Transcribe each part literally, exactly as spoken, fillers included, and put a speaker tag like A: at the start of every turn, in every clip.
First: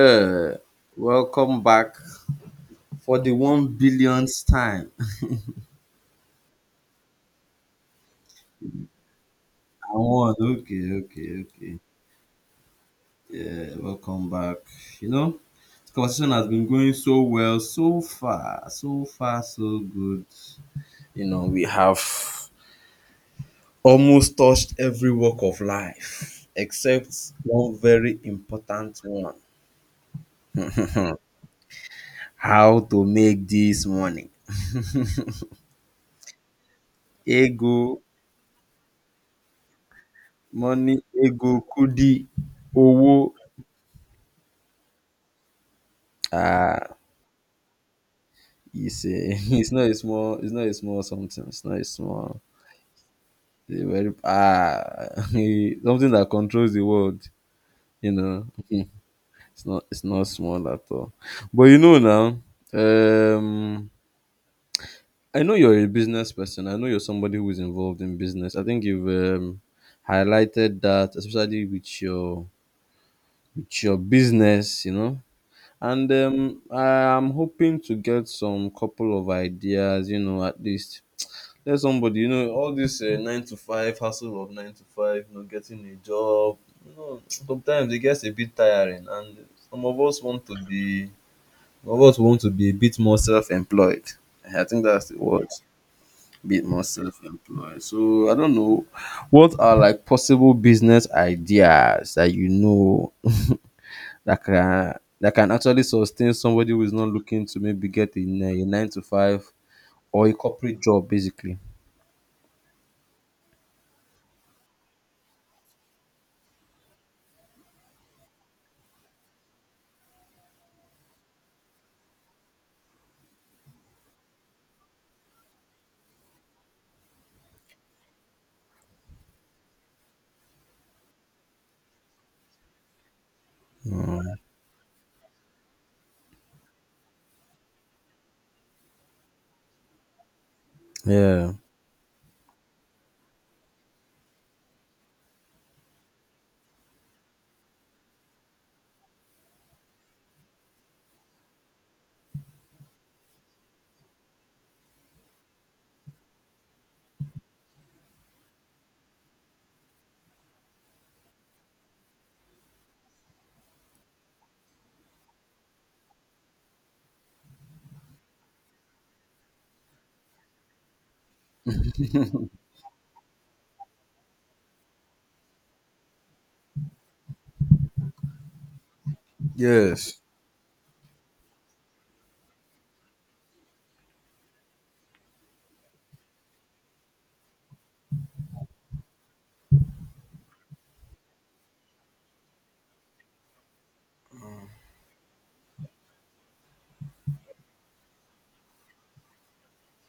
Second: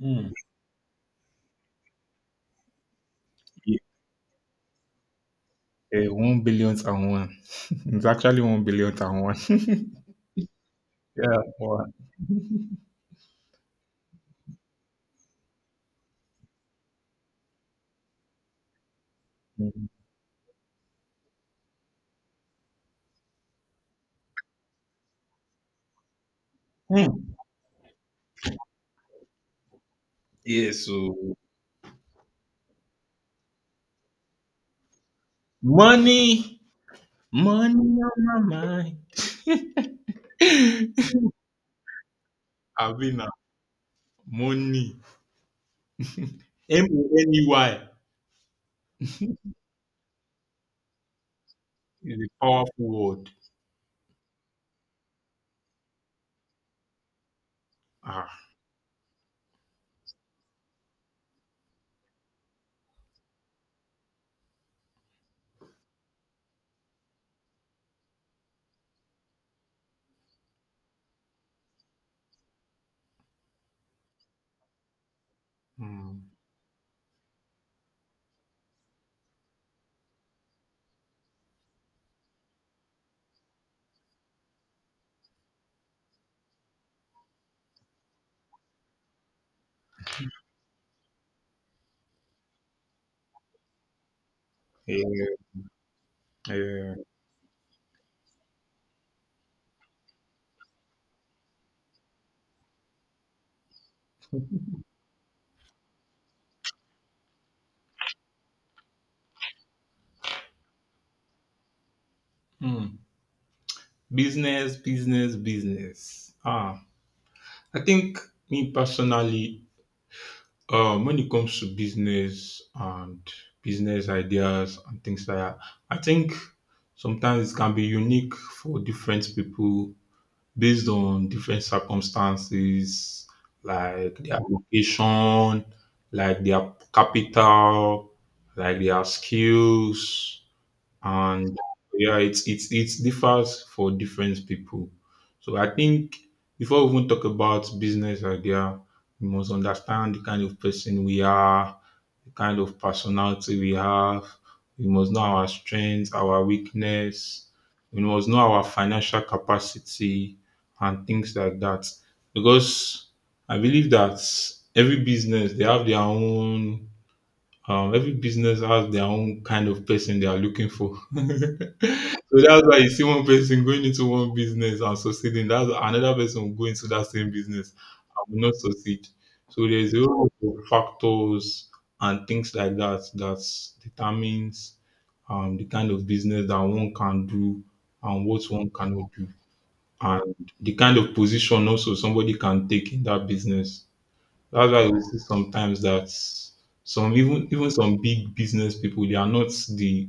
A: Mm.
B: welcome back for the one
A: Yeah,
B: billionth time.
A: one billionth and one. It's actually one billionth and one.
B: I won. Okay, okay,
A: yeah,
B: okay.
A: one.
B: Yeah, welcome back. You know, this conversation has been going so well so far, so far, so
A: Mm.
B: good. You know, we have almost touched every walk of life except
A: Mm.
B: one very important one:
A: Yeah, so
B: how to make this money.
A: money, money
B: Ego,
A: on my mind.
B: money, ego, kudi, owo.
A: Avina, money. M
B: Ah,
A: O N E Y
B: It's a, it's not a small, it's not a small something. It's not a
A: is
B: small,
A: a powerful word.
B: it's a very ah, something that controls the world. You
A: Ah,
B: know, it's not, it's not small at all. But you know now, um, I know you're a business person. I know you're somebody who is involved in business. I think you've um, highlighted that, especially with your with your business. You know, and
A: mm.
B: um, I'm hoping to get some couple of ideas. You know, at least tell somebody, you know, all this uh, nine to five hustle of nine to five, you know, getting a job, you know, sometimes it gets a bit tiring, and some of us want to be some of us want to be a bit more self-employed. I think
A: yeah,
B: that's the word. Bit more
A: yeah.
B: self-employed, so I don't know what are like possible business ideas that, you know, that can that can actually sustain somebody who is not looking to maybe get a, ni- a nine to five or a corporate job basically.
A: Mm. Business, business, business. Ah, I think me personally, Um, when it comes to business and business ideas and things like that, I think sometimes it can be unique for different people based on different circumstances, like their location, like their capital, like their skills
B: Yeah.
A: and yeah, it's it's it differs for different people. So I think before we even talk about business idea, we must understand the kind of person we are, the kind of personality we have. We must know our strengths, our weakness. We must know our financial capacity and things like that. Because I believe that every business they have their own um, every business has their own kind of person they are looking for. So that's why you see one person going into one business and succeeding. That's another person will go into that same business and will not succeed. So there's a
B: Yes.
A: lot of factors and things like that that determines um, the kind of business that one can do and what one cannot do, and the kind of position also somebody can take in that business. That's why we see sometimes that some even even some big business people they are not the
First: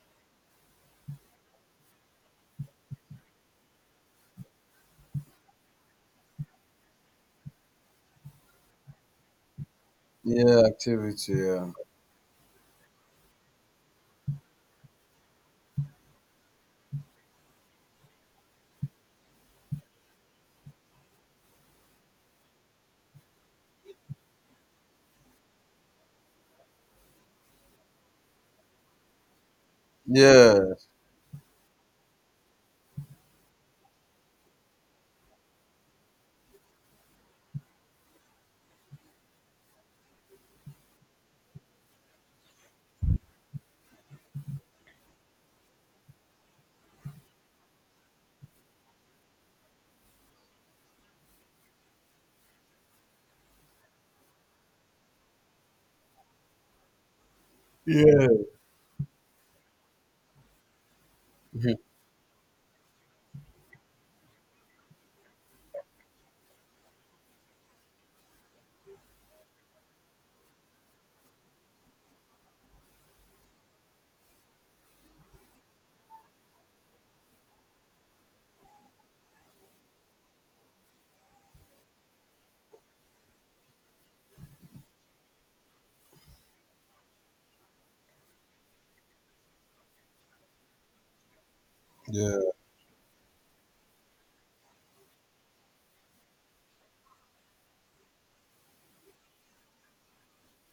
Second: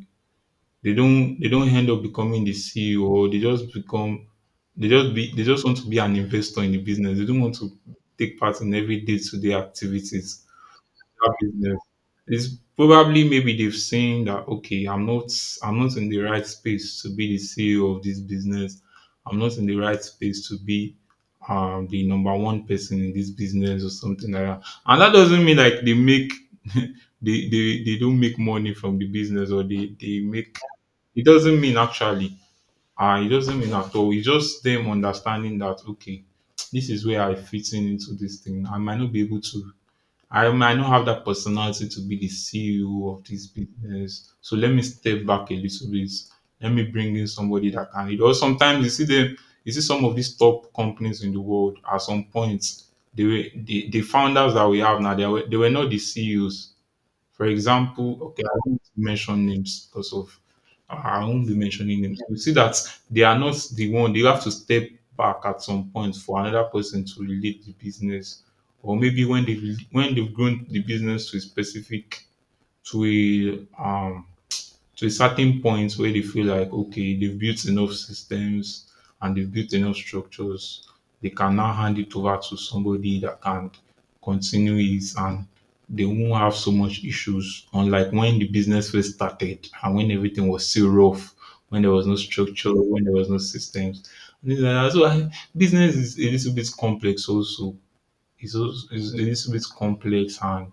A: they don't they don't end up becoming the C E O or they just become they just be they just want to be an investor in the business. They don't want to take part in every day to day activities
B: Yeah, activity.
A: that business. It's probably maybe they've seen that okay, I'm not I'm not in the right space to be the C E O of this business. I'm not in the right space to be um the number one person in this business or something like that. And that doesn't mean like they make they, they they don't make money from the business or they, they
B: Yeah.
A: make
B: Yes.
A: It doesn't mean actually. Uh, it doesn't mean at all. It's just them understanding that okay, this is where I fit in into this thing. I might not be able to I might not have that personality to be the C E O of this business. So let me step back a little bit. Let me bring in somebody that can lead. Or sometimes you see them, you see some of these top companies in the world at some point, they were the, the founders that we have now, they were, they were not the C E Os. For example,
B: Yeah.
A: okay, I won't mention names because of I won't be
B: Mhm.
A: mentioning names. You see that they are not the one. They have to step back at some point for another person to relate the business, or maybe when they when they've grown the business to a specific to a um to a certain point where they feel like okay they've built enough systems and they've built enough structures they can now hand it over to somebody that can continue it and they won't have so much issues unlike when the business first started and when everything was still rough, when there was no
B: Yeah.
A: structure, when there was no systems and things like that. so I, business is a little bit complex also, it's, also it's a little bit complex and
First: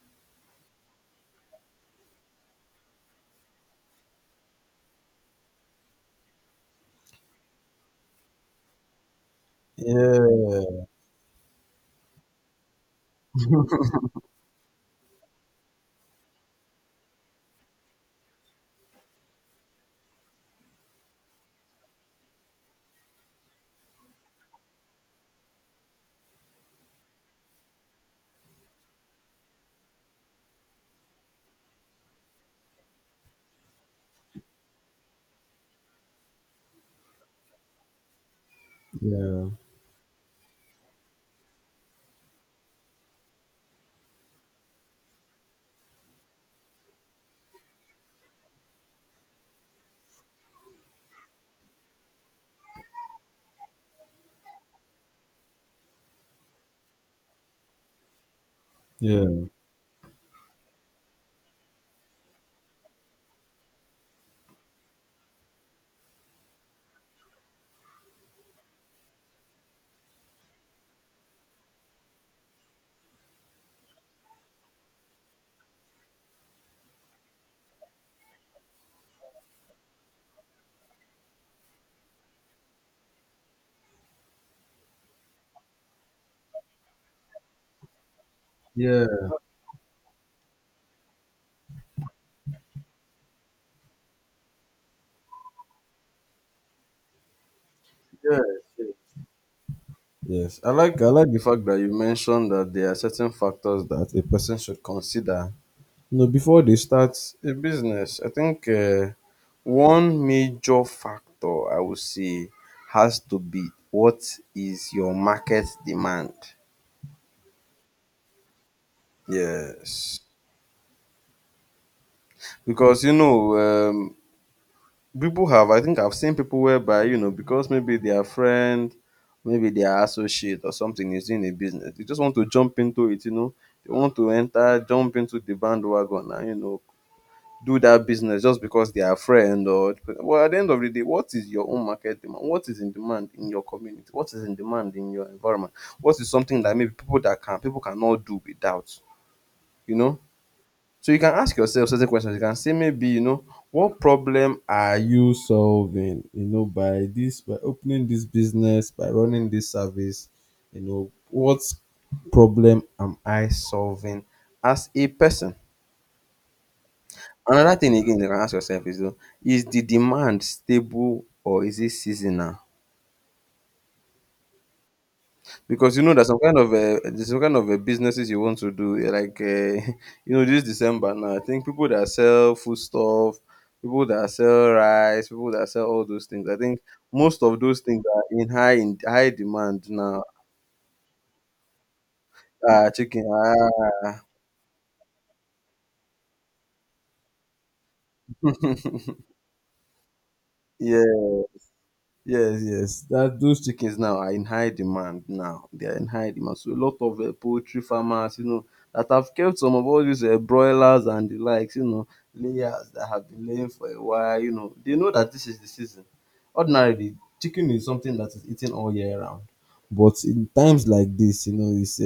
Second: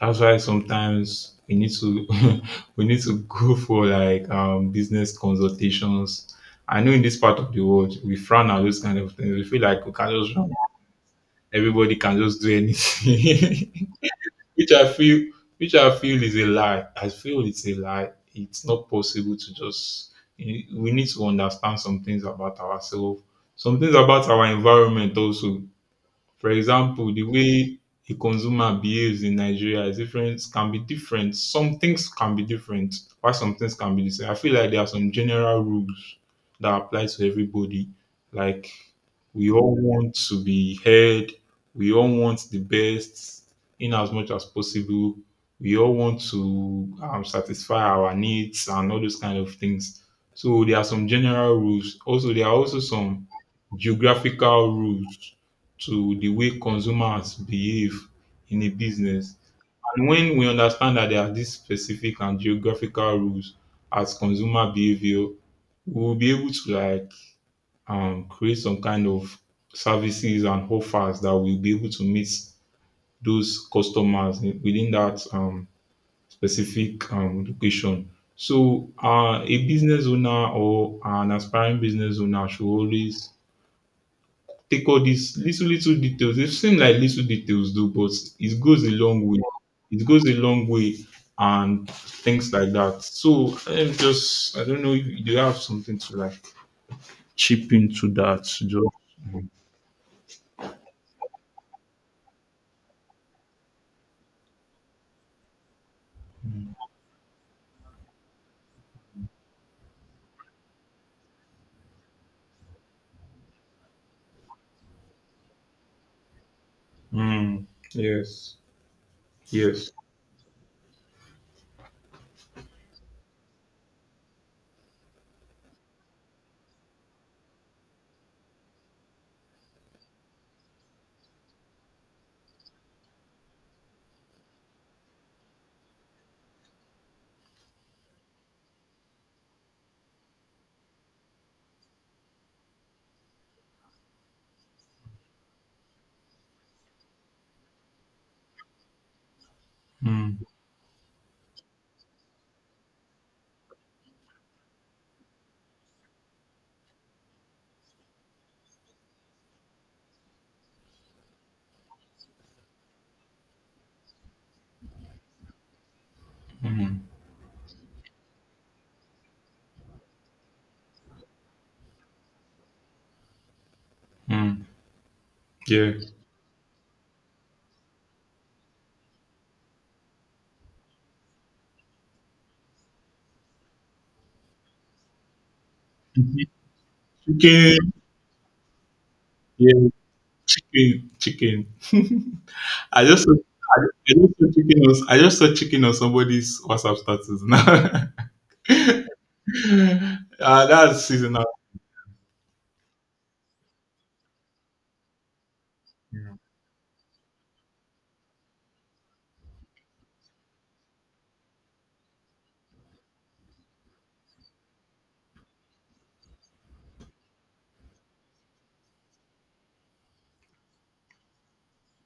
A: that's why sometimes we need to we need to go for like um business consultations. I know in this part of the world we frown at those kind of things. We feel like we can just run.
B: Yeah.
A: Everybody can just do anything. which I feel which I feel is a lie. I feel it's a lie. It's not possible to just We need to understand some things about ourselves, some things about our environment also. For example, the way a consumer behaves in Nigeria is different can be different. Some things can be different, while some things can be the same. I feel like there are some general rules that apply to everybody. Like
B: Yeah.
A: we all want to be heard, we all want the best in as much as possible. We all want to um, satisfy our needs and all those kind of things. So there are some general rules. Also, there are also some geographical rules to the way consumers behave in a
B: Yeah.
A: business. And when we understand that there are these specific and geographical rules as consumer behavior, we'll be able to like um, create some kind of services and offers that will be able to meet those customers in- within that um, specific um, location. So, uh, a business owner or an aspiring business owner should always take all these little little details. It seem like little details though, but it goes a
B: Yeah.
A: long way. It goes a long way and things like that. So I'm just I don't know if you have something to like chip into
B: Yes.
A: that. Just
B: Yes. I like I like the fact that you mentioned that there are certain factors that a person should consider. You know, before they start a business, I think uh, one major factor, I would say, has to be what is your market demand.
A: mm, yes, yes.
B: Yes. Because you know, um, people have, I think I've seen people whereby, you know, because maybe their friend, maybe their associate or something is in a business, they just want to jump into it, you know. They want to enter, jump into the bandwagon and, you know, do that business just because they are friend or well. At the end of the day, what is your own market demand? What is in demand in your community? What is in demand in your environment? What is something that maybe people that can people cannot do without? You know?
A: Mm,
B: So you can ask yourself certain questions. You can say maybe, you know, what problem are you solving, you know, by this, by opening this business, by running this service, you know, what problem am I solving as a person?
A: mm,
B: Another thing again you can ask yourself is, you is the demand stable or is it seasonal?
A: mm, yeah.
B: Because you know there's some kind of uh, there's some kind of uh, businesses you want to do, eh, like uh, you know this December now, I think people that sell food stuff, people that sell rice, people that sell all those things, I think most of those
A: Chicken,
B: things are in high, in high demand
A: yeah,
B: now.
A: chicken, chicken.
B: Ah,
A: I just
B: chicken,
A: saw- I I
B: ah.
A: just saw chicken on I just saw chicken on somebody's WhatsApp status now. Uh, that's
B: Yeah.
A: seasonal.
B: Yes, yes. That those chickens now are in high demand now. They are in high
A: Mm,
B: demand. So a lot of uh, poultry farmers, you know, that have kept some of all these uh, broilers and the likes, you know, layers that have been laying for a while, you know, they know that this is the season. Ordinarily, chicken is something that is eaten all year round. But in times like this, you know, it's a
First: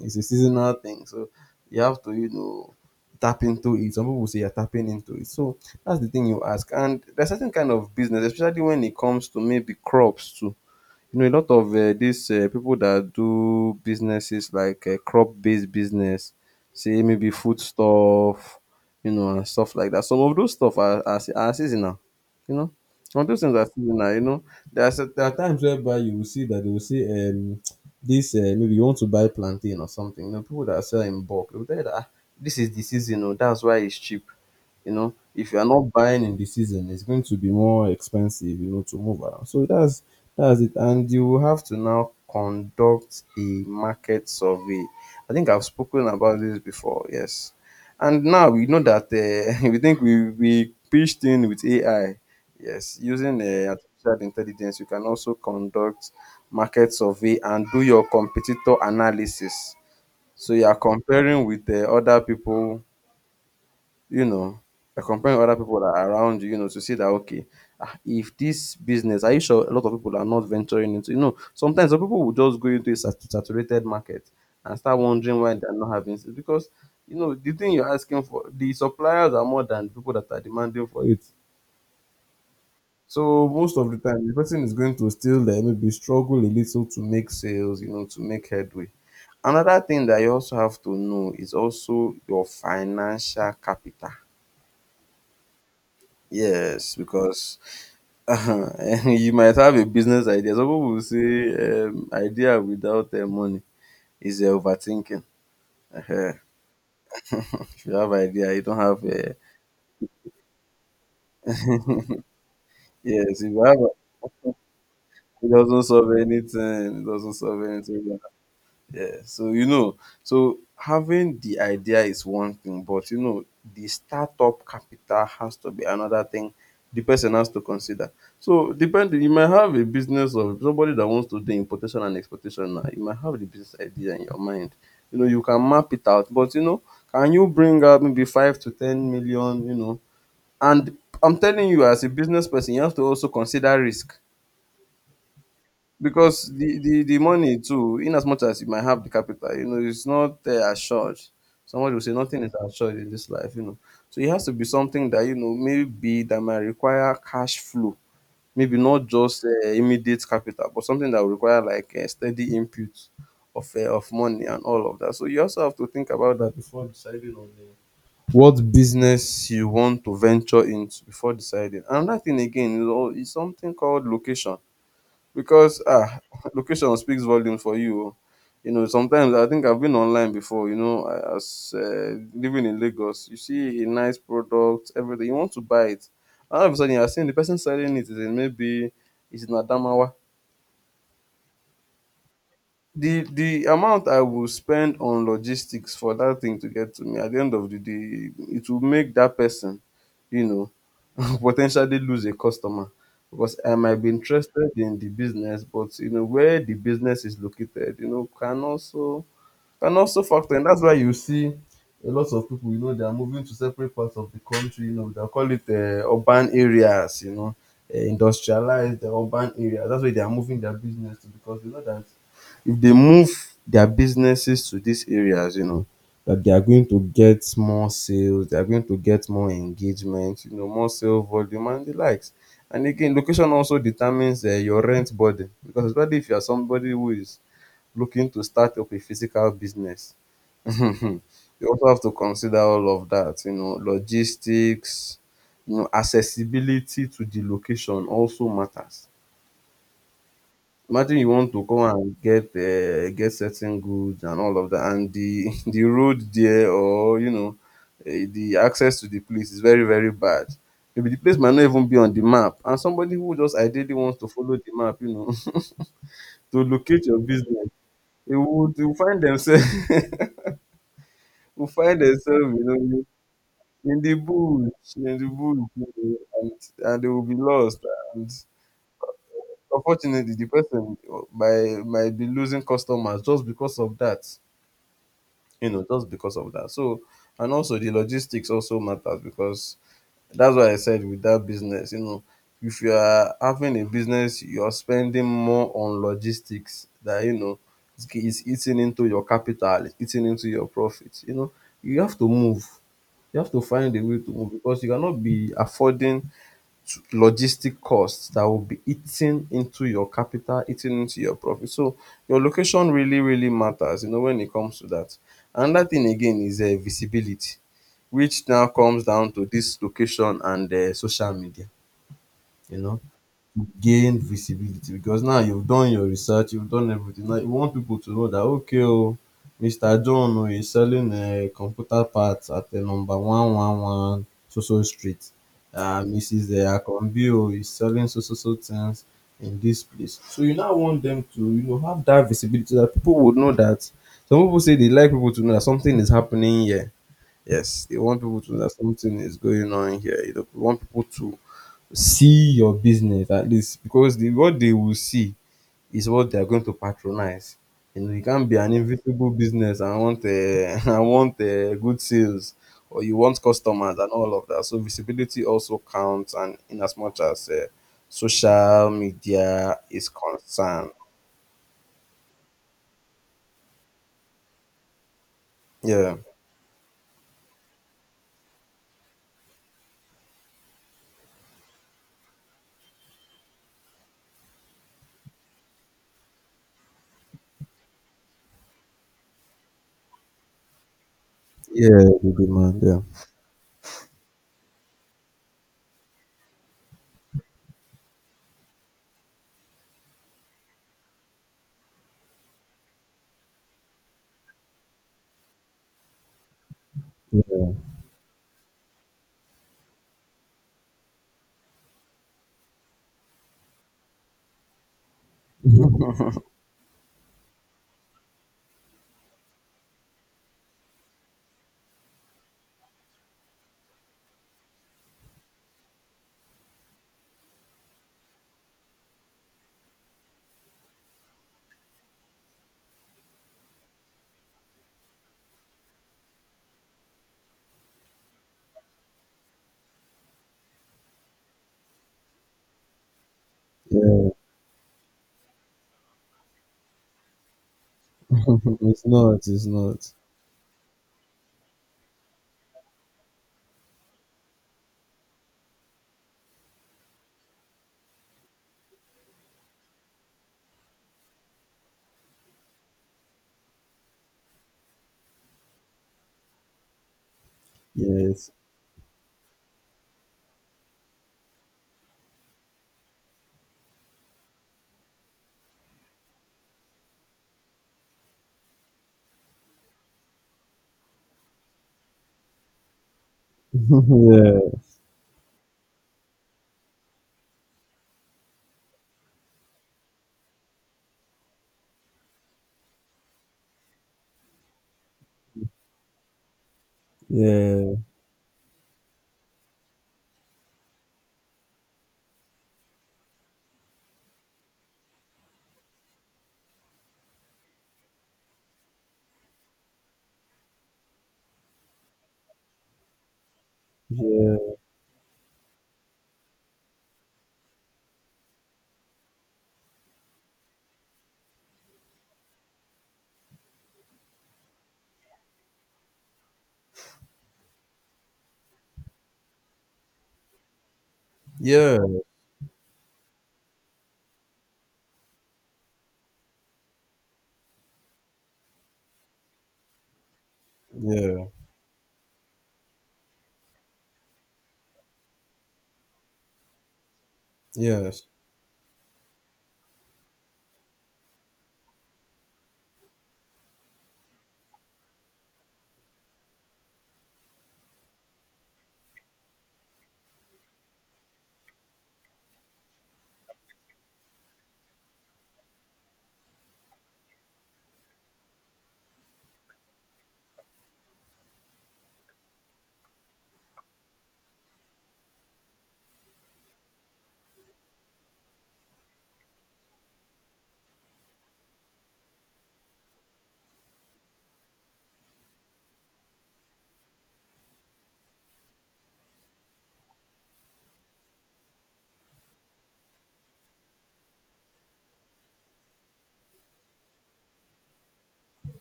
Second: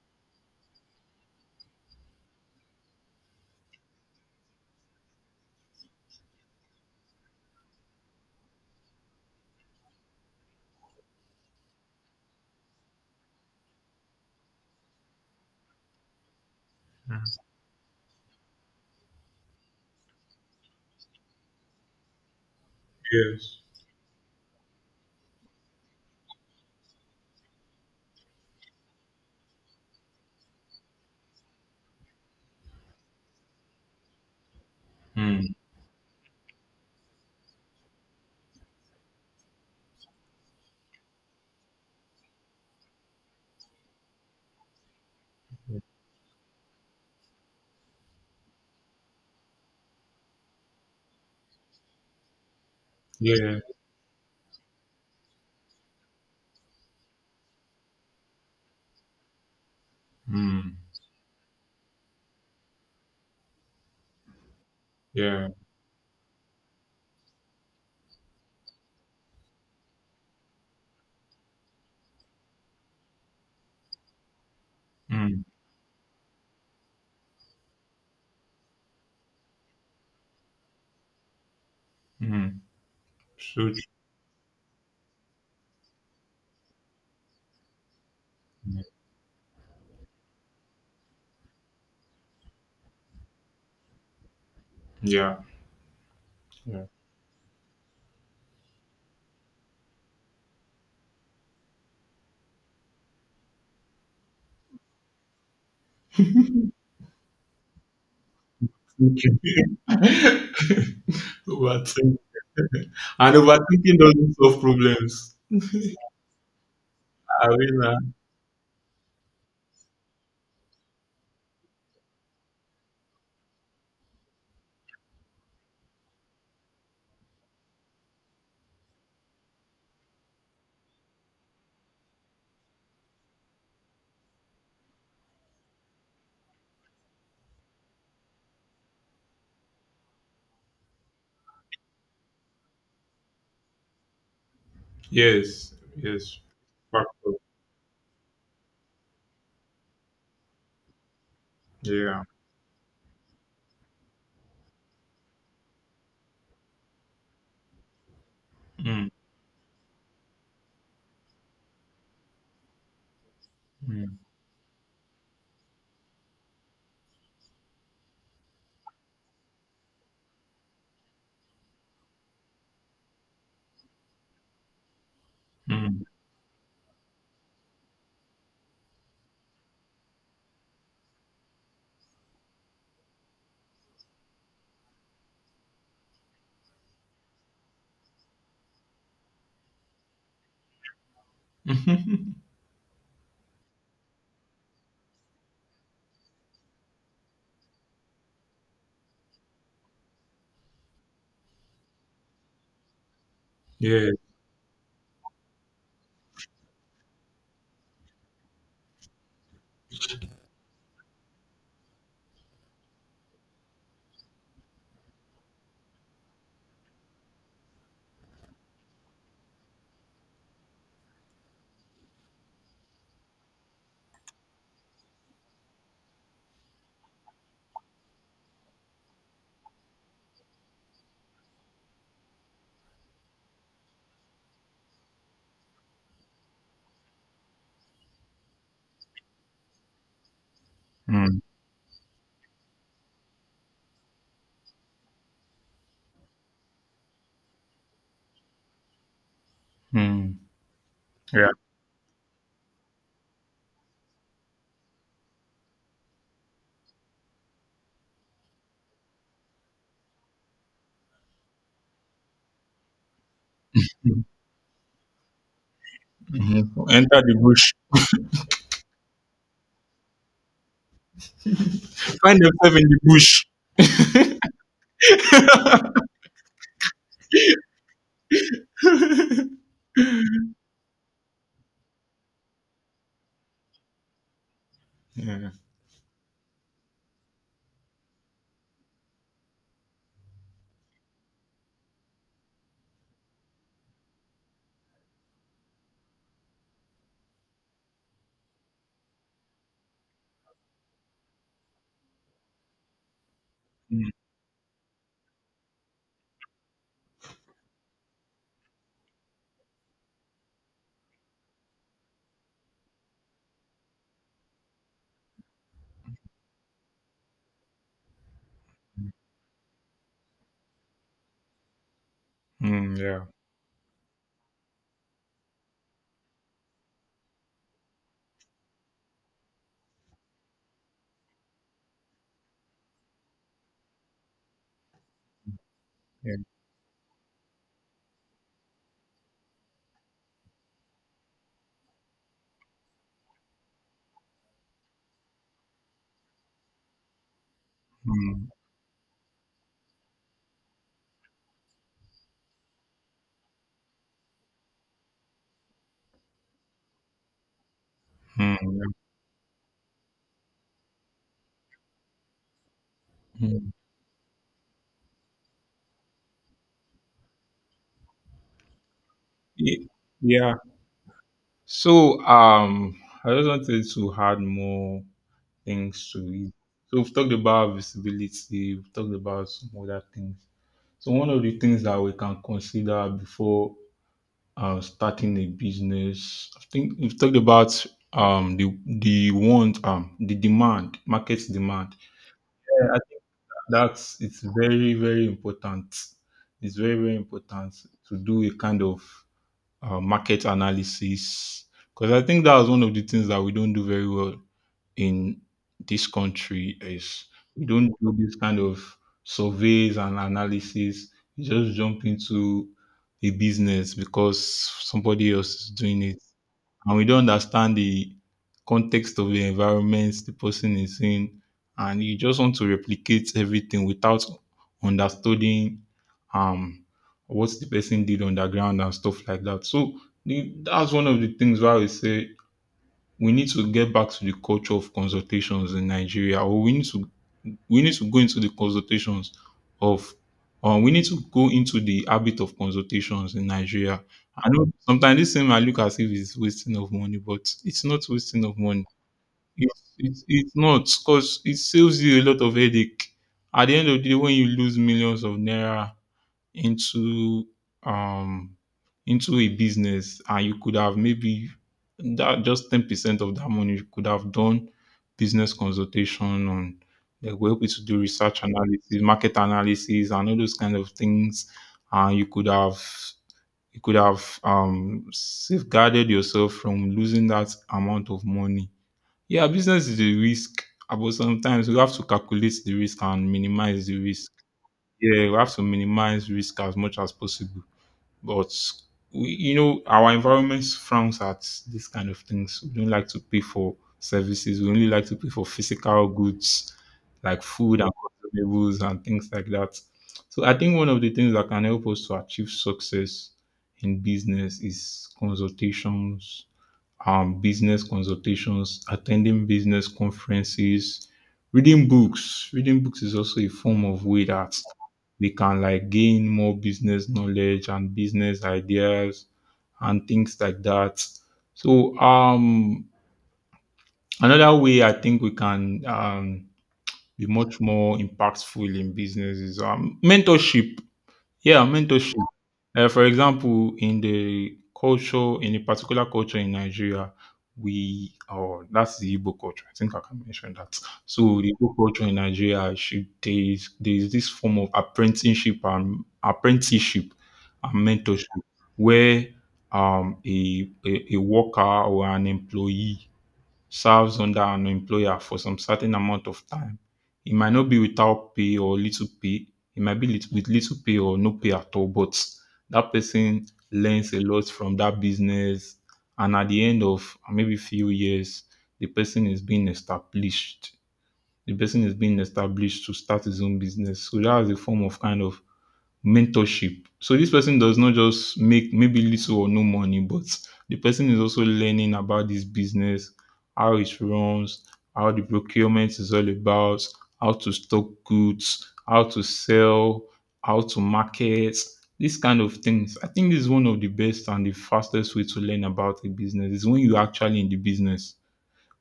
B: it's a seasonal thing. So you have to, you know, tap into it. Some people will say you're tapping into it. So that's the thing you ask. And there's certain kind of business, especially when it comes to maybe crops too. You know, a lot of uh, these uh, people that do businesses like uh, crop-based business, say maybe food stuff, you know, and stuff like that. Some of those stuff are, are, se- are seasonal, you know. Some of those things
A: yes.
B: are seasonal, you know. There are, cer- there are times whereby you will see that they will say, um, this, uh, maybe you want to buy plantain or something. You know, people that sell in bulk, they will tell you that, "Ah, this is the season, oh, that's why it's cheap. You know, if
A: Mm.
B: you are not buying in the season, it's going to be more expensive, you know, to move around, so that's that's it." And you will have to now conduct a market survey. I think I've spoken about this before. Yes. And now we know that uh, we think we, we pitched in with A I. Yes. Using
A: Yeah.
B: uh, artificial intelligence, you can also conduct market survey and do your competitor analysis. So you are
A: Mm.
B: comparing with uh, other people, you know, you're comparing
A: Yeah.
B: other people that are around you, you know, to see that okay, ah, if this business, are you sure a lot of people are not venturing into? You know, sometimes some people will just go into a sat- saturated market and start wondering
A: Mm.
B: why they're not having sales because you know the thing you're asking for, the suppliers are more than the people that are demanding for it.
A: Mm.
B: So
A: So
B: most of the time, the person is going to still there, maybe struggle a little to make sales, you know, to make
A: true.
B: headway. Another thing that you also have to know is also your financial capital.
A: Yeah. Yeah.
B: Yes, because you might have a business idea. Some people will say, um, idea without uh, money is uh, overthinking. Uh, if you have idea, you don't have. Uh,
A: Okay. Overthinking.
B: yes,
A: And
B: if you
A: overthinking
B: have,
A: doesn't solve problems.
B: it doesn't solve anything. It doesn't solve
A: Arena.
B: anything. Yeah, so you know, so having the idea is one thing, but you know, the startup capital has to be another thing the person has to consider. So depending, you might have a business of somebody that wants to do importation and exportation now. You might have the business idea in your mind. You know, you can map it out, but you know, can you bring out maybe five to ten million, you know? And I'm telling you, as a business person, you have to also consider risk
A: Yes. Yes.
B: because the, the the
A: Factor.
B: money too, in as much as you might have the capital, you know it's not uh, assured. Somebody will say
A: Yeah.
B: nothing is assured in this life, you know, so it has to be something that you know maybe that might require cash flow, maybe not
A: Mm.
B: just uh, immediate capital, but something that will require like a steady input of uh, of
A: Mm.
B: money and all of that, so you also have to think about that before deciding on the what business you want to venture into. Before deciding, another thing again is, al- is something called location, because
A: Mm.
B: ah, location speaks volume for you oh. You know sometimes I think I've been online before, you know, I- as uh, living in Lagos, you see a nice product, everything you want to buy it, and all of a sudden you're seeing the person selling it is in maybe is in Adamawa.
A: Mhm.
B: the the amount I will spend on logistics for that thing to get to me at the end of the day, it will make that person, you know, potentially lose a customer, because I might be
A: Yeah.
B: interested in the business, but you know where the business is located, you know, can also and also factor in. That's why you see a lot of people, you know, they are moving to separate parts of the country. You know, they'll call it uh, urban areas, you know, uh, industrialized uh, urban areas. That's why they are moving their business to, because they know that if they move their businesses to these areas, you know, that they are going to get more sales, they are going to get more engagement, you know, more sale volume and the likes. And again, location also determines uh, your rent burden, because especially if you are somebody who is looking to start up a physical business,
A: Mm.
B: you also have to consider all of that, you know, logistics, you know, accessibility to the location also matters.
A: Mm.
B: Imagine you want
A: Yeah.
B: to go and get um get certain goods and all of that, and the the road there, or you know, eh, the access to the place is very very bad. Maybe the place might not even be on the map, and somebody who just ideally wants
A: Mm.
B: to follow the map, you know, to
A: Mhm.
B: locate your
A: Enter the
B: business,
A: bush.
B: they would they would find themselves will find
A: Find
B: themselves, you
A: yourself in the
B: know,
A: bush.
B: in the bush, in the bush, you know, and, and they will be lost. And unfortunately, the person, uh, might, might be losing customers just because of that,
A: Yeah.
B: you know, just because of that. So, and also the logistics also matters because that's why I said with that business, you know, if you are having a business, you're spending more on logistics that, you know, it's it's eating into your capital, it's eating into your profit. You know, you have to move. You have to find a
A: Mm.
B: way to move because you cannot be affording to logistic costs that will be eating into your capital, eating into your profit. So your location really, really matters, you know, when it comes to that. Another thing again is uh, visibility, which now comes down to this location and uh, social media, you
A: Mm.
B: know,
A: Yeah.
B: to gain visibility. Because now you've done your research, you've done everything. Now you want people to know that okay, oh, mister John oh, is selling uh, computer parts at the number one one one so so street. Uh,
A: Yeah.
B: missus Uh, Akonbi oh, is selling so so so things in this place. So you now want them to, you know, have that visibility that people would know that. Some people say they like people to know that something is happening here. Yes, they want people
A: Mm.
B: to know that something is going on here. You know, they want people to see your business at least, because the, what they will see is what they are going to patronize. You know, you can't
A: Mm.
B: be an
A: Yeah.
B: invisible business and want uh, and want uh, good sales, or you want
A: Hmm.
B: customers and all of that. So visibility also counts, and in as much as uh, social media
A: Ye-
B: is
A: Yeah.
B: concerned,
A: So um, I just wanted to add more things
B: yeah,
A: to it. So we've talked about visibility. We've talked about some other things. So one of the things that we can consider before um, starting a business, I think we've talked about um the the want um the demand, market demand.
B: yeah, the demand,
A: Yeah, I
B: yeah,
A: think that's it's very very important. It's very very important to do a kind of uh, market analysis, because I think that was one of the things that we don't do very well in this country is we don't do this kind of surveys and analysis. You just jump into a business because somebody else is doing it,
B: yeah,
A: and we don't understand the context of the environment the person is in, and you just want to replicate everything without understanding um what the person did underground and stuff like that. So the, that's one of the things why we say we need to get back to the culture of consultations in Nigeria, or we need to we need to go into the consultations of um, we need to go into the habit of consultations in Nigeria.
B: yeah.
A: I know sometimes this thing might look as if it's wasting of money, but it's not wasting of money.
B: It's not, it's
A: It's,
B: not.
A: it's, it's not, because it saves you a lot of headache. At the end of the day, when you lose millions of naira into um into a business and you could have maybe that just ten percent of that money you could have done business consultation on, they will help you to do research
B: Yes.
A: analysis, market analysis and all those kind of things, and you could have you could have um safeguarded yourself from losing that amount of money. Yeah, business is a risk, uh, but sometimes you have to calculate the risk and minimize the risk. Yeah, we have to minimize risk as much as possible. But we, you know, our environment frowns at this kind of things. We don't like to pay for services. We only like to pay for physical goods like food and
B: Yeah.
A: consumables and things like that. So I think one of the things that can help us to achieve success in business is consultations, um, business consultations, attending business conferences, reading books. Reading books is also a form of way that
B: Yeah.
A: they can like gain more business knowledge and business ideas and things like that. So um another way I think we can um be much more impactful in business is um mentorship. Yeah,
B: Yeah. Yeah.
A: mentorship, uh, for example, in the culture, in a particular culture in Nigeria, we or that's the Igbo culture. I think I can mention that. So
B: Yeah.
A: the Igbo culture in Nigeria, should, there's there's this form of apprenticeship and apprenticeship and
B: Yes.
A: mentorship where um a, a, a worker or an employee serves under an employer for some certain amount of time. It might not be without pay or little pay. It might be lit- with little pay or no pay at all, but that person learns a lot from that business. And at the end of maybe few years, the person is being established. The person is being established to start his own business. So that is a form of kind of mentorship. So this person does not just make maybe little or no money, but the person is also learning about this business, how it runs, how the procurement is all about, how to stock goods, how to sell, how to market, these kind of things. I think this is one of the best and the fastest way to learn about a business is when you are actually in the business.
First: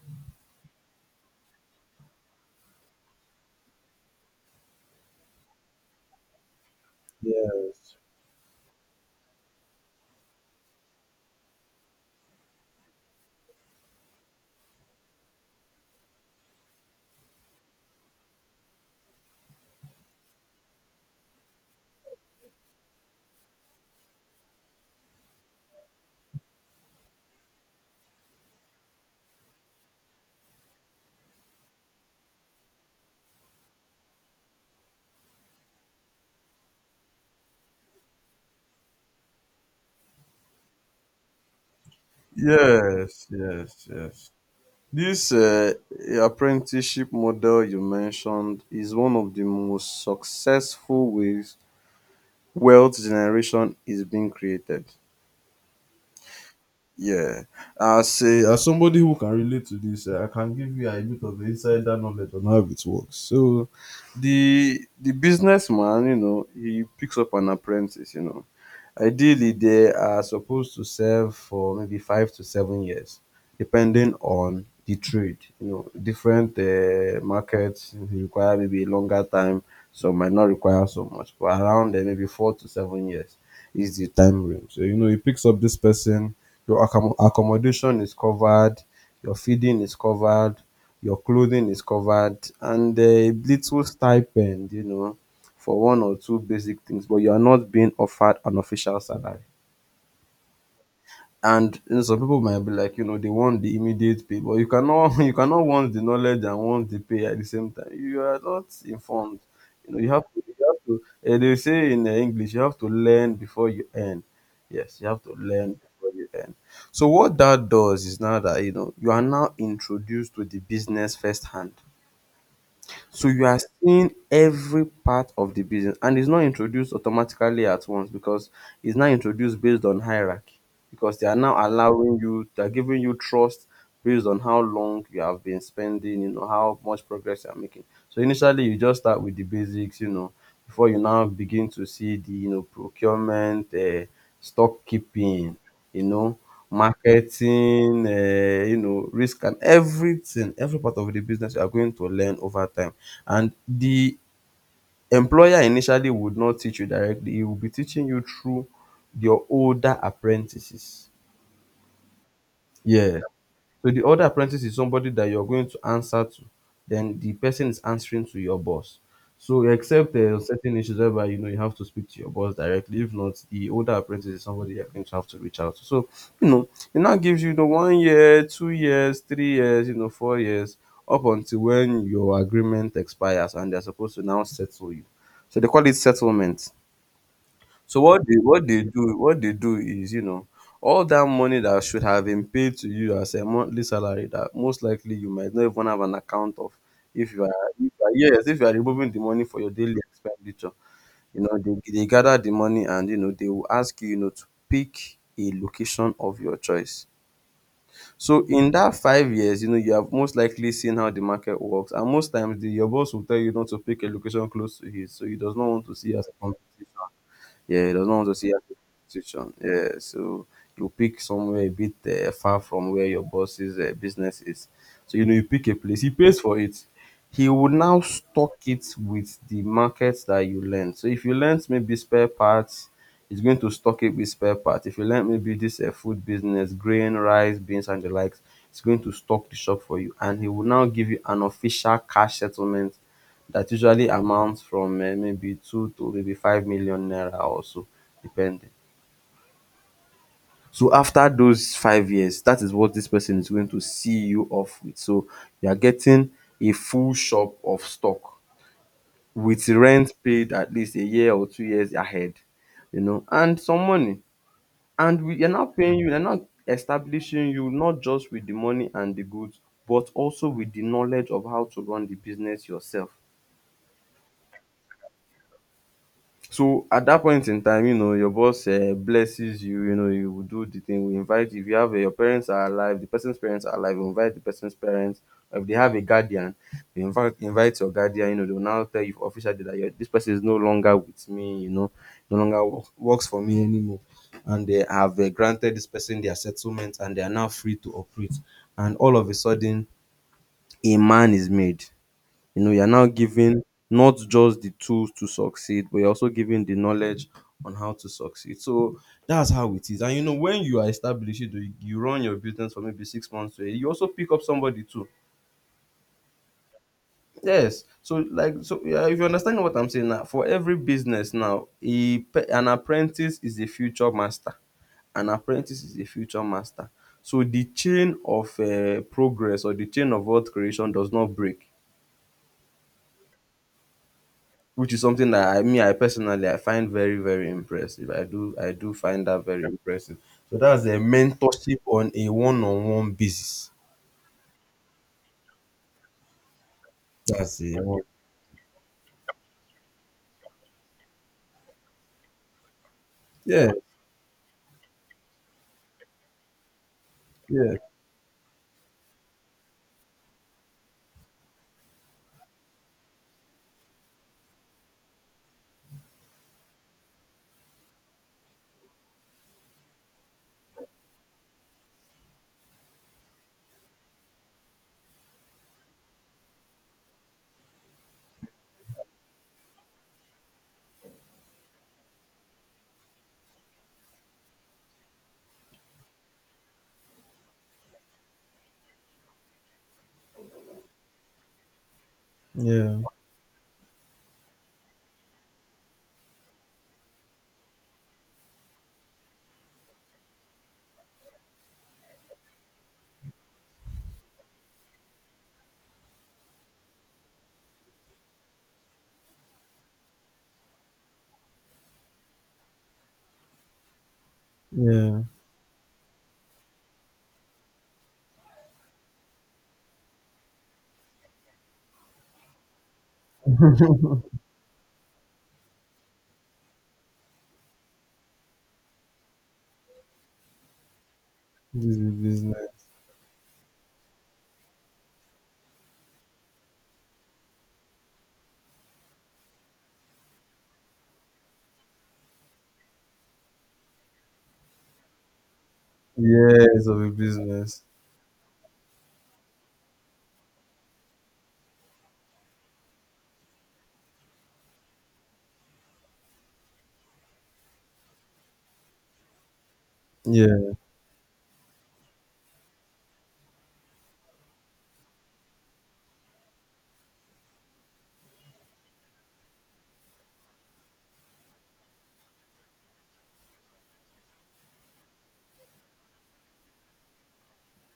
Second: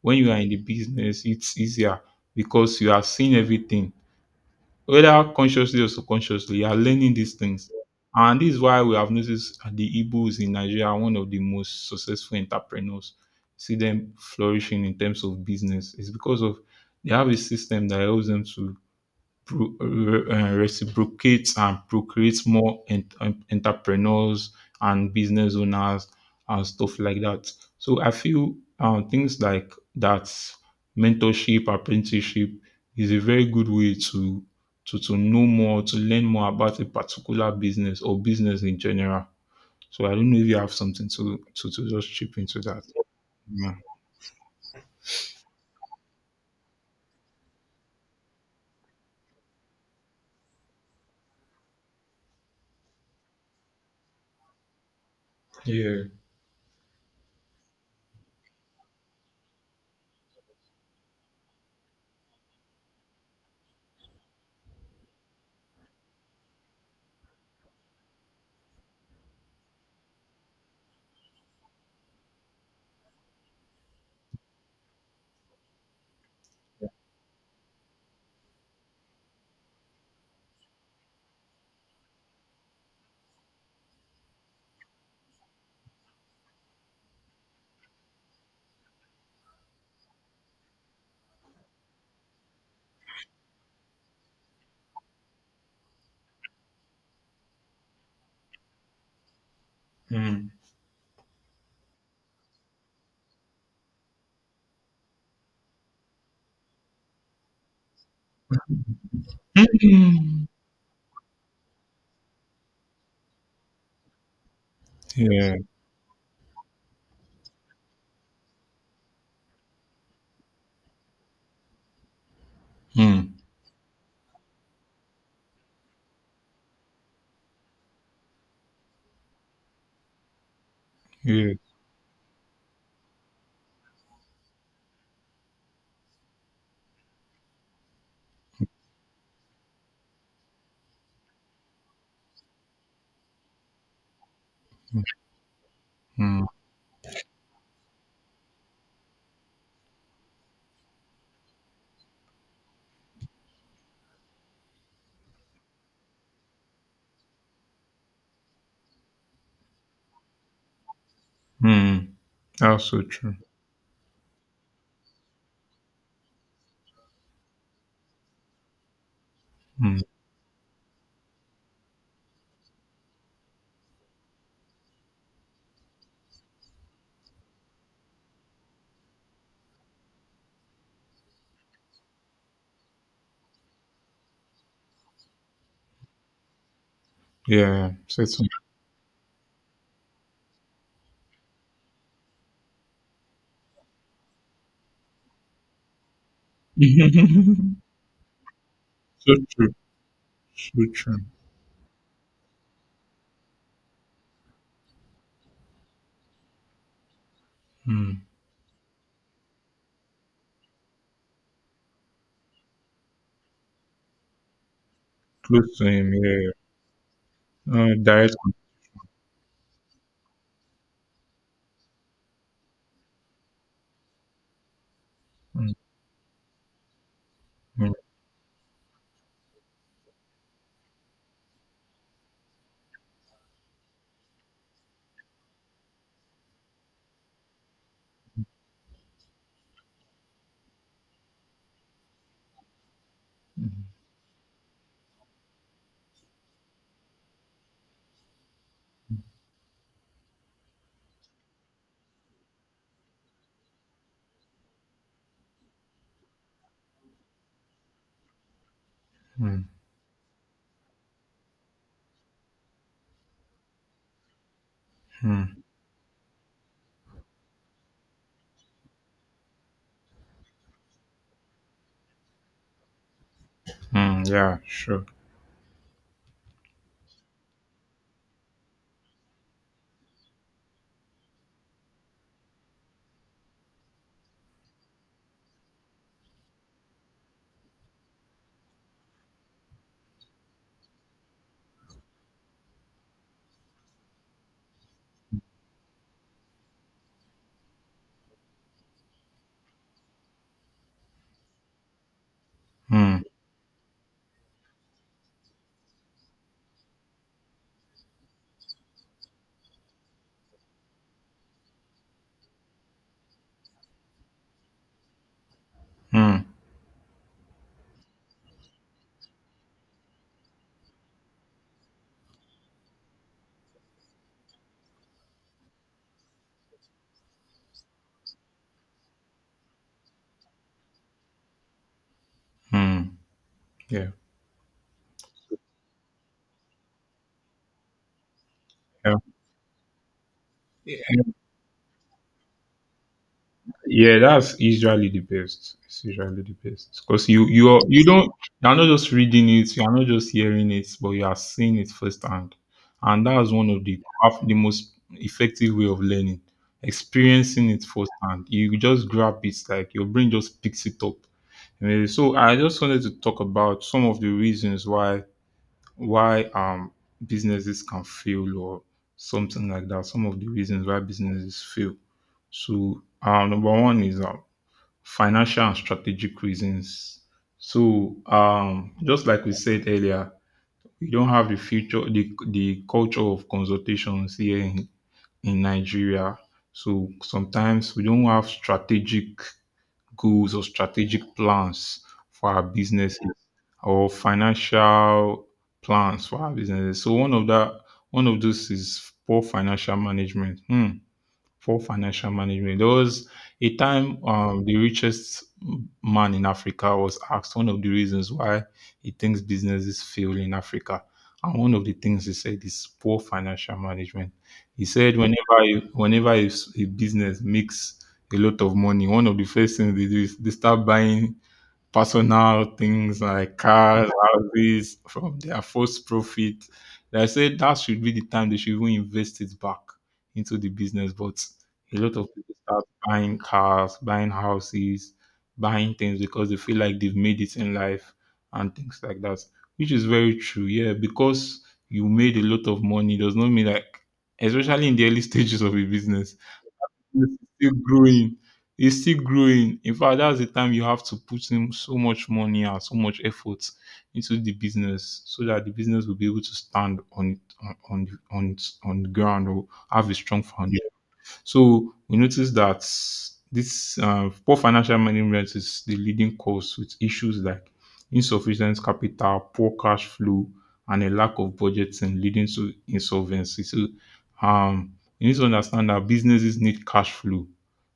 A: When you are in the business, it's easier because you are seeing everything, whether consciously or subconsciously, you are learning these things.
B: Yes.
A: And this is why we have noticed that the Igbos in Nigeria are one of the most successful entrepreneurs. See them flourishing in terms of business. It's because of they have a system that helps them to pro- uh, uh, reciprocate and procreate more en- en- entrepreneurs and business owners and stuff like that. So I feel um, things like that, mentorship, apprenticeship, is a very good way to to to know more, to learn more about a particular business or business in general. So I don't know if you have something to to, to just chip into that.
B: Yes.
A: Yeah.
B: Yes. Yes. This uh, apprenticeship model you mentioned is one of the most successful ways wealth generation is being created.
A: Yeah.
B: Yeah, as a, as somebody who can relate to this, uh, I can give you a bit of insider knowledge on how it works. So, the the businessman, you know, he picks up an apprentice, you know, ideally, they are supposed to serve for maybe five to seven years, depending on the trade. You know, different uh, markets require maybe a longer time, some might not require so much, but around uh, maybe four to seven years is the time range. So, you know, he picks up this person, your accom- accommodation is covered, your feeding is covered, your clothing is covered, and uh, a little stipend, you know, for one or two basic things, but you are not being offered an official salary.
A: Mm.
B: And you know, some people might be like, you know, they want the immediate pay, but you cannot you cannot want the knowledge and want the pay at the same time. You are not informed. You know, you have to,
A: Mm.
B: you have to eh, they say in eh, English, you have to learn before you earn. Yes, you have to
A: Yeah.
B: learn before you earn. So what that does is now that you know you are now introduced to the business firsthand. So
A: Mm.
B: you are seeing every part of the business, and it's not introduced automatically at once, because it's now introduced based on hierarchy, because they are
A: Yeah.
B: now allowing you, they're giving you trust based on how long you have been spending, you know, how much progress you're making. So initially you just start with the basics, you know, before you now begin to see the, you know, procurement, uh, stock keeping, you know,
A: Mm.
B: marketing, uh, you know, risk and everything. Every part of the business you are going to learn over time, and the employer initially would not teach you directly, he will be teaching you through your older apprentices.
A: Mm. Also
B: Yeah.
A: true.
B: So the other apprentice is somebody that you're going to answer to. Then the person is answering to your boss. So
A: Mm.
B: except uh, certain issues whereby you know you have to speak to your boss directly. If not, the older apprentice is somebody you're going to have to reach out to. So you know it now gives you the one year, two years, three years, you know, four years, up until when your agreement expires and they're supposed to now settle you. So they call it settlement.
A: Yeah,
B: So what they
A: certainly.
B: what they do what they do is you know all that money that should have been paid to you as a monthly salary that most likely you might not even have an account of if you are, if you are, yes, if you are removing the
A: So
B: money for your
A: true.
B: daily expenditure,
A: So true.
B: you know they, they gather the money, and you know they will ask you, you know, to pick a location of your choice.
A: Mm.
B: So in that five years, you know, you have most likely seen how the market works, and most times the, your boss will tell you not to pick a location close to his, so he does not
A: Close
B: want
A: to
B: to see
A: him.
B: you as a
A: Yeah.
B: competition. Yeah, he
A: Uh,
B: doesn't want to
A: direct.
B: see your situation. Yeah, so you pick somewhere a bit uh, far from where your boss's uh, business is. So you know you pick
A: Mm.
B: a place. He pays for it. He will
A: Mm.
B: now stock it with the markets that you lend. So if you lend maybe spare parts, it's going to stock it with spare parts. If you learn maybe this uh, food business, grain, rice, beans, and the likes, it's going to stock the shop for you. And he will now give you an official cash settlement that usually amounts from uh, maybe two to maybe five million naira or so, depending. So after those five years, that is what this person is going to see you off with. So you are getting a full shop of stock
A: Mm.
B: with rent paid at least a year or two years ahead, you know, and some money. And we are
A: Mm.
B: not paying you, they're not establishing you not just with the money and the goods, but also with the knowledge of how to run the business yourself.
A: Mm. Yeah. Sure.
B: So at that point in time, you know, your boss eh, blesses you, you know, you will do the thing, we invite you. If you have eh, your parents are alive, the person's parents are alive, we invite the person's parents. If they have a guardian, they invite invite your guardian, you know, they'll now tell you officially that your this person is no longer with me, you know, no longer wo- works for me anymore. And they have eh, granted this person their settlement, and they are now free to operate. And all of a sudden, a man is made, you know, you're now
A: Mm.
B: giving not just the tools to succeed, but you're also giving the knowledge on how to succeed. So that's how it is. And you know, when you are established, you, you run your business for maybe six months to a year, you also pick up somebody too.
A: Mm.
B: Yes. So like so yeah, if you understand what I'm saying now, for every business now, a, pe- an apprentice is a future master. An apprentice is a future master. So the chain of uh, progress or the chain of wealth creation does not break,
A: Mm. Yeah.
B: which is something that I mean I personally I find very, very impressive. I do I do find that very impressive. So that's a
A: Yeah.
B: mentorship on a one-on-one basis.
A: Yeah, that's usually the best. It's usually the best because you
B: That's
A: you
B: a,
A: are you don't, you are not just reading it, you are not just hearing it, but you are seeing it firsthand, and that's one
B: yeah,
A: of the half the most effective way of learning, experiencing
B: yeah.
A: it firsthand. You just grab it, like your brain just picks it up. Eh, So I just wanted to talk about some of the reasons why why um businesses can fail or something like that. Some of the reasons why businesses fail. So um, number one is um, financial and strategic reasons. So, um, just like we said earlier, we don't have the future, the, the culture of consultations here in, in Nigeria. So sometimes we don't have strategic goals or strategic plans for our
B: Yeah,
A: businesses or financial plans for our businesses. So one of that, one of those is poor financial management. Hmm. Poor financial management. There was a time, um, the richest man in Africa was asked one of the reasons why he thinks businesses fail in Africa. And one of the things he said is poor financial management. He said whenever a- whenever a, s- a business makes a lot of money, one of the first things they do is they start buying personal things like cars, houses from their first profit. They say that should be the time they should even invest it back into the business. But
B: this
A: a
B: is a
A: lot of people start
B: business.
A: buying cars, buying houses, buying things because they feel like they've made it in life and things like that, which is very true. Yeah, because you made a lot of money does not mean like, especially in the early stages of a business,
B: Yes, of a
A: yes, it's still
B: business.
A: growing. It's still growing. In fact, that's the time you have to put in so much money and so much effort into the business so that the business will be able to stand on on on on, on the ground or have a strong
B: Yeah.
A: foundation. So we notice that this uh, poor financial management is the leading cause, with issues like insufficient capital, poor cash flow, and a lack of budgeting leading to insolvency. So um, you need to understand that businesses need cash flow.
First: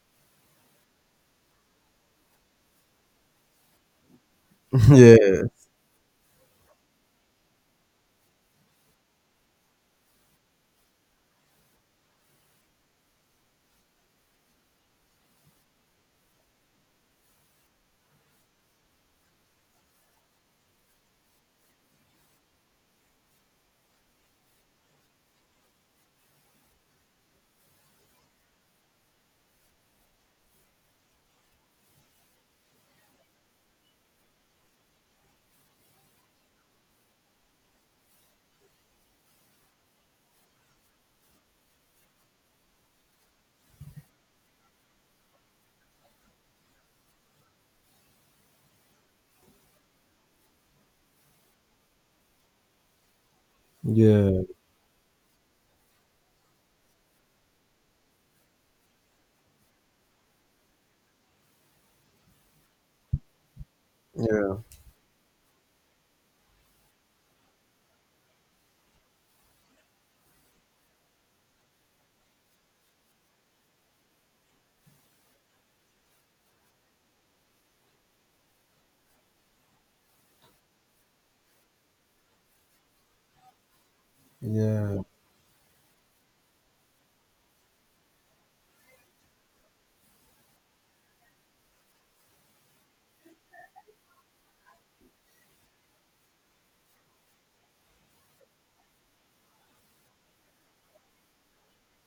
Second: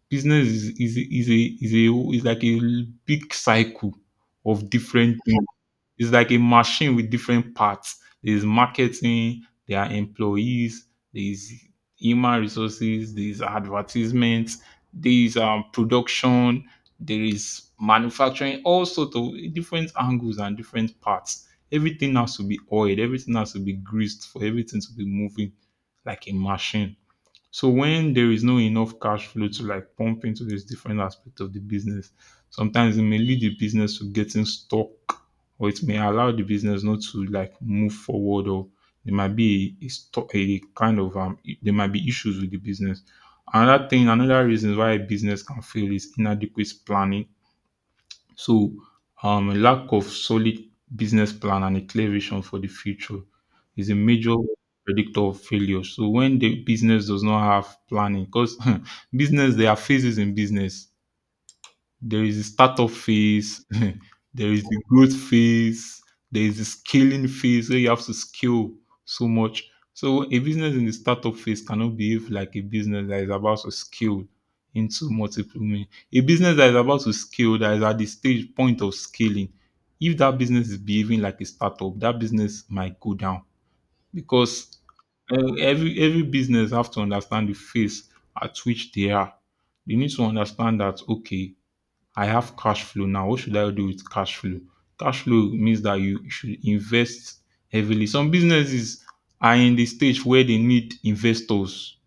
A: Business is is is a is a is like a big cycle of
B: Yeah.
A: different things. It's like a machine with different parts. There's marketing, there are employees, there's human resources, there's advertisements, there's um, production, there is manufacturing, all sorts of different angles and different parts. Everything has to be oiled, everything has to be greased for everything to be moving like a machine. So when there is no enough cash flow to like pump into this different aspect of the business, sometimes it may lead the business to getting stuck, or it may allow the business not to like move forward, or there might be a, a, sto- a kind of um I- there might be issues with the business. Another thing, another reason why a business can fail is inadequate planning. So, um, a lack of solid business plan and a clear vision for the future is a major
B: Yeah,
A: predictor of failure. So, when the business does not have planning, because business, there are phases in business. There is a startup phase, there
B: yeah,
A: is the growth phase, there is the scaling phase where you have to scale so much. So a business in the startup phase cannot behave like a business that is about to scale into multiple million. A business that is about to scale, that is at the stage point of scaling. If that business is behaving like a startup, that business might go down, because
B: yeah,
A: uh, every every business have to understand the phase at which they are. They need to understand that, okay, I have cash flow now. What should I do with cash flow? Cash flow means that you should invest heavily. Some businesses are in the stage where they need investors.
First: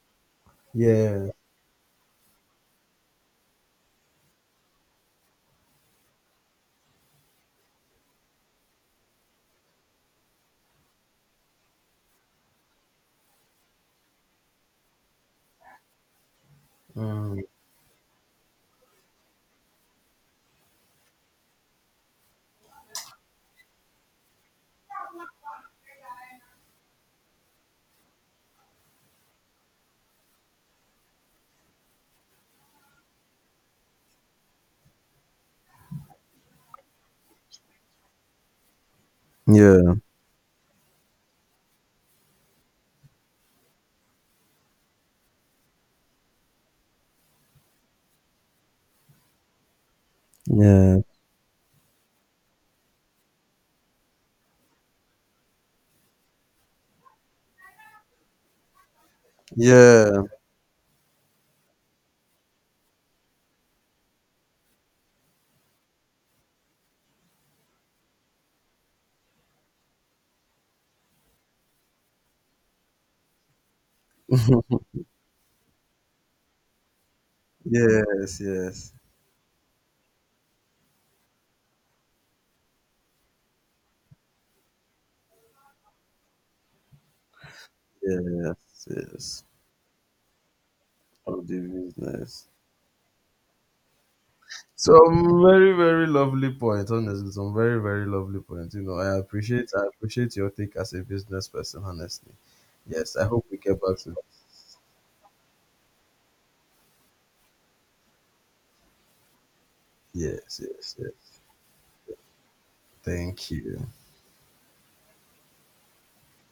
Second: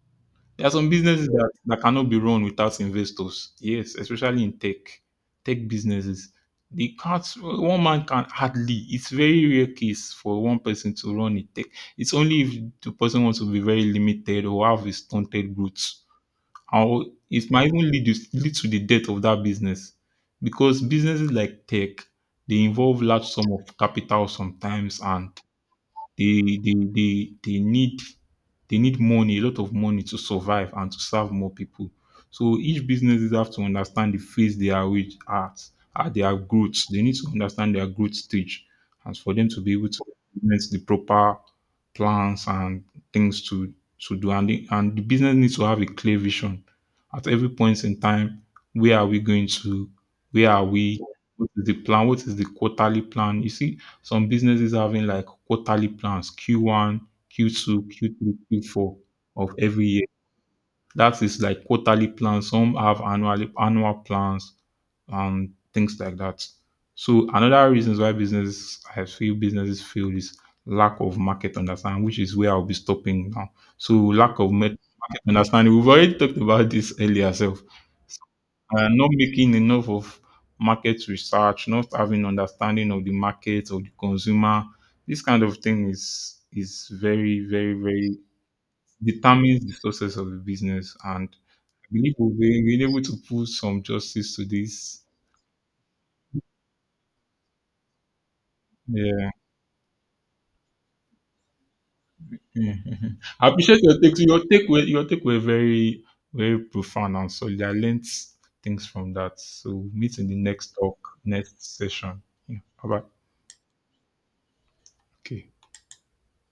A: There are some businesses
B: yeah.
A: that, that cannot be run without investors. Yes, especially in tech, tech businesses. They can't. One man can hardly. It's very rare case for one person to run a tech. It's only if the person wants to be very limited or have a stunted growth, or
B: Mm.
A: it might even lead, you, lead to the death of that business, because businesses like tech, they involve large sum of capital sometimes, and they they they they need they need money, a lot of money to survive and to serve more people. So each businesses have to understand the phase they are with at, at their growth. They need to understand their growth stage and for them to be able
B: Yeah.
A: to implement the proper plans and things to to do. And the, and the business needs to have a clear vision at every point in time. Where are we going to? Where are
B: Yeah.
A: we? What is the plan? What is the quarterly plan? You see, some businesses having like quarterly plans, Q one, Q two, Q three, Q four of every year.
B: yeah
A: That is like quarterly plans. Some have annual annual plans and things like that. So another reasons why businesses, I feel businesses fail, is lack of market understanding, which is where I'll be stopping now. So lack of met- market understanding. We've already talked about this earlier self,
B: yes. Yes.
A: uh, not making enough of market research, not having understanding of the market or the consumer. This kind of thing is is very, very, very
B: Yes. Yes.
A: determines the success of the business. And
B: Of the
A: I believe we've
B: business.
A: been been able to put some justice to this.
B: Some very, very lovely point, honestly. Some very, very lovely points. You know, I
A: Yeah,
B: appreciate I appreciate your take as a business person, honestly. Yes, I hope
A: I
B: we get
A: appreciate
B: back
A: your
B: to
A: take.
B: that.
A: Your take were your take were very, very profound and solid. I learned things from that. So meet in the
B: Yes,
A: next
B: yes,
A: talk,
B: yes.
A: next session. Yeah, bye bye.
B: Thank you.
A: Okay.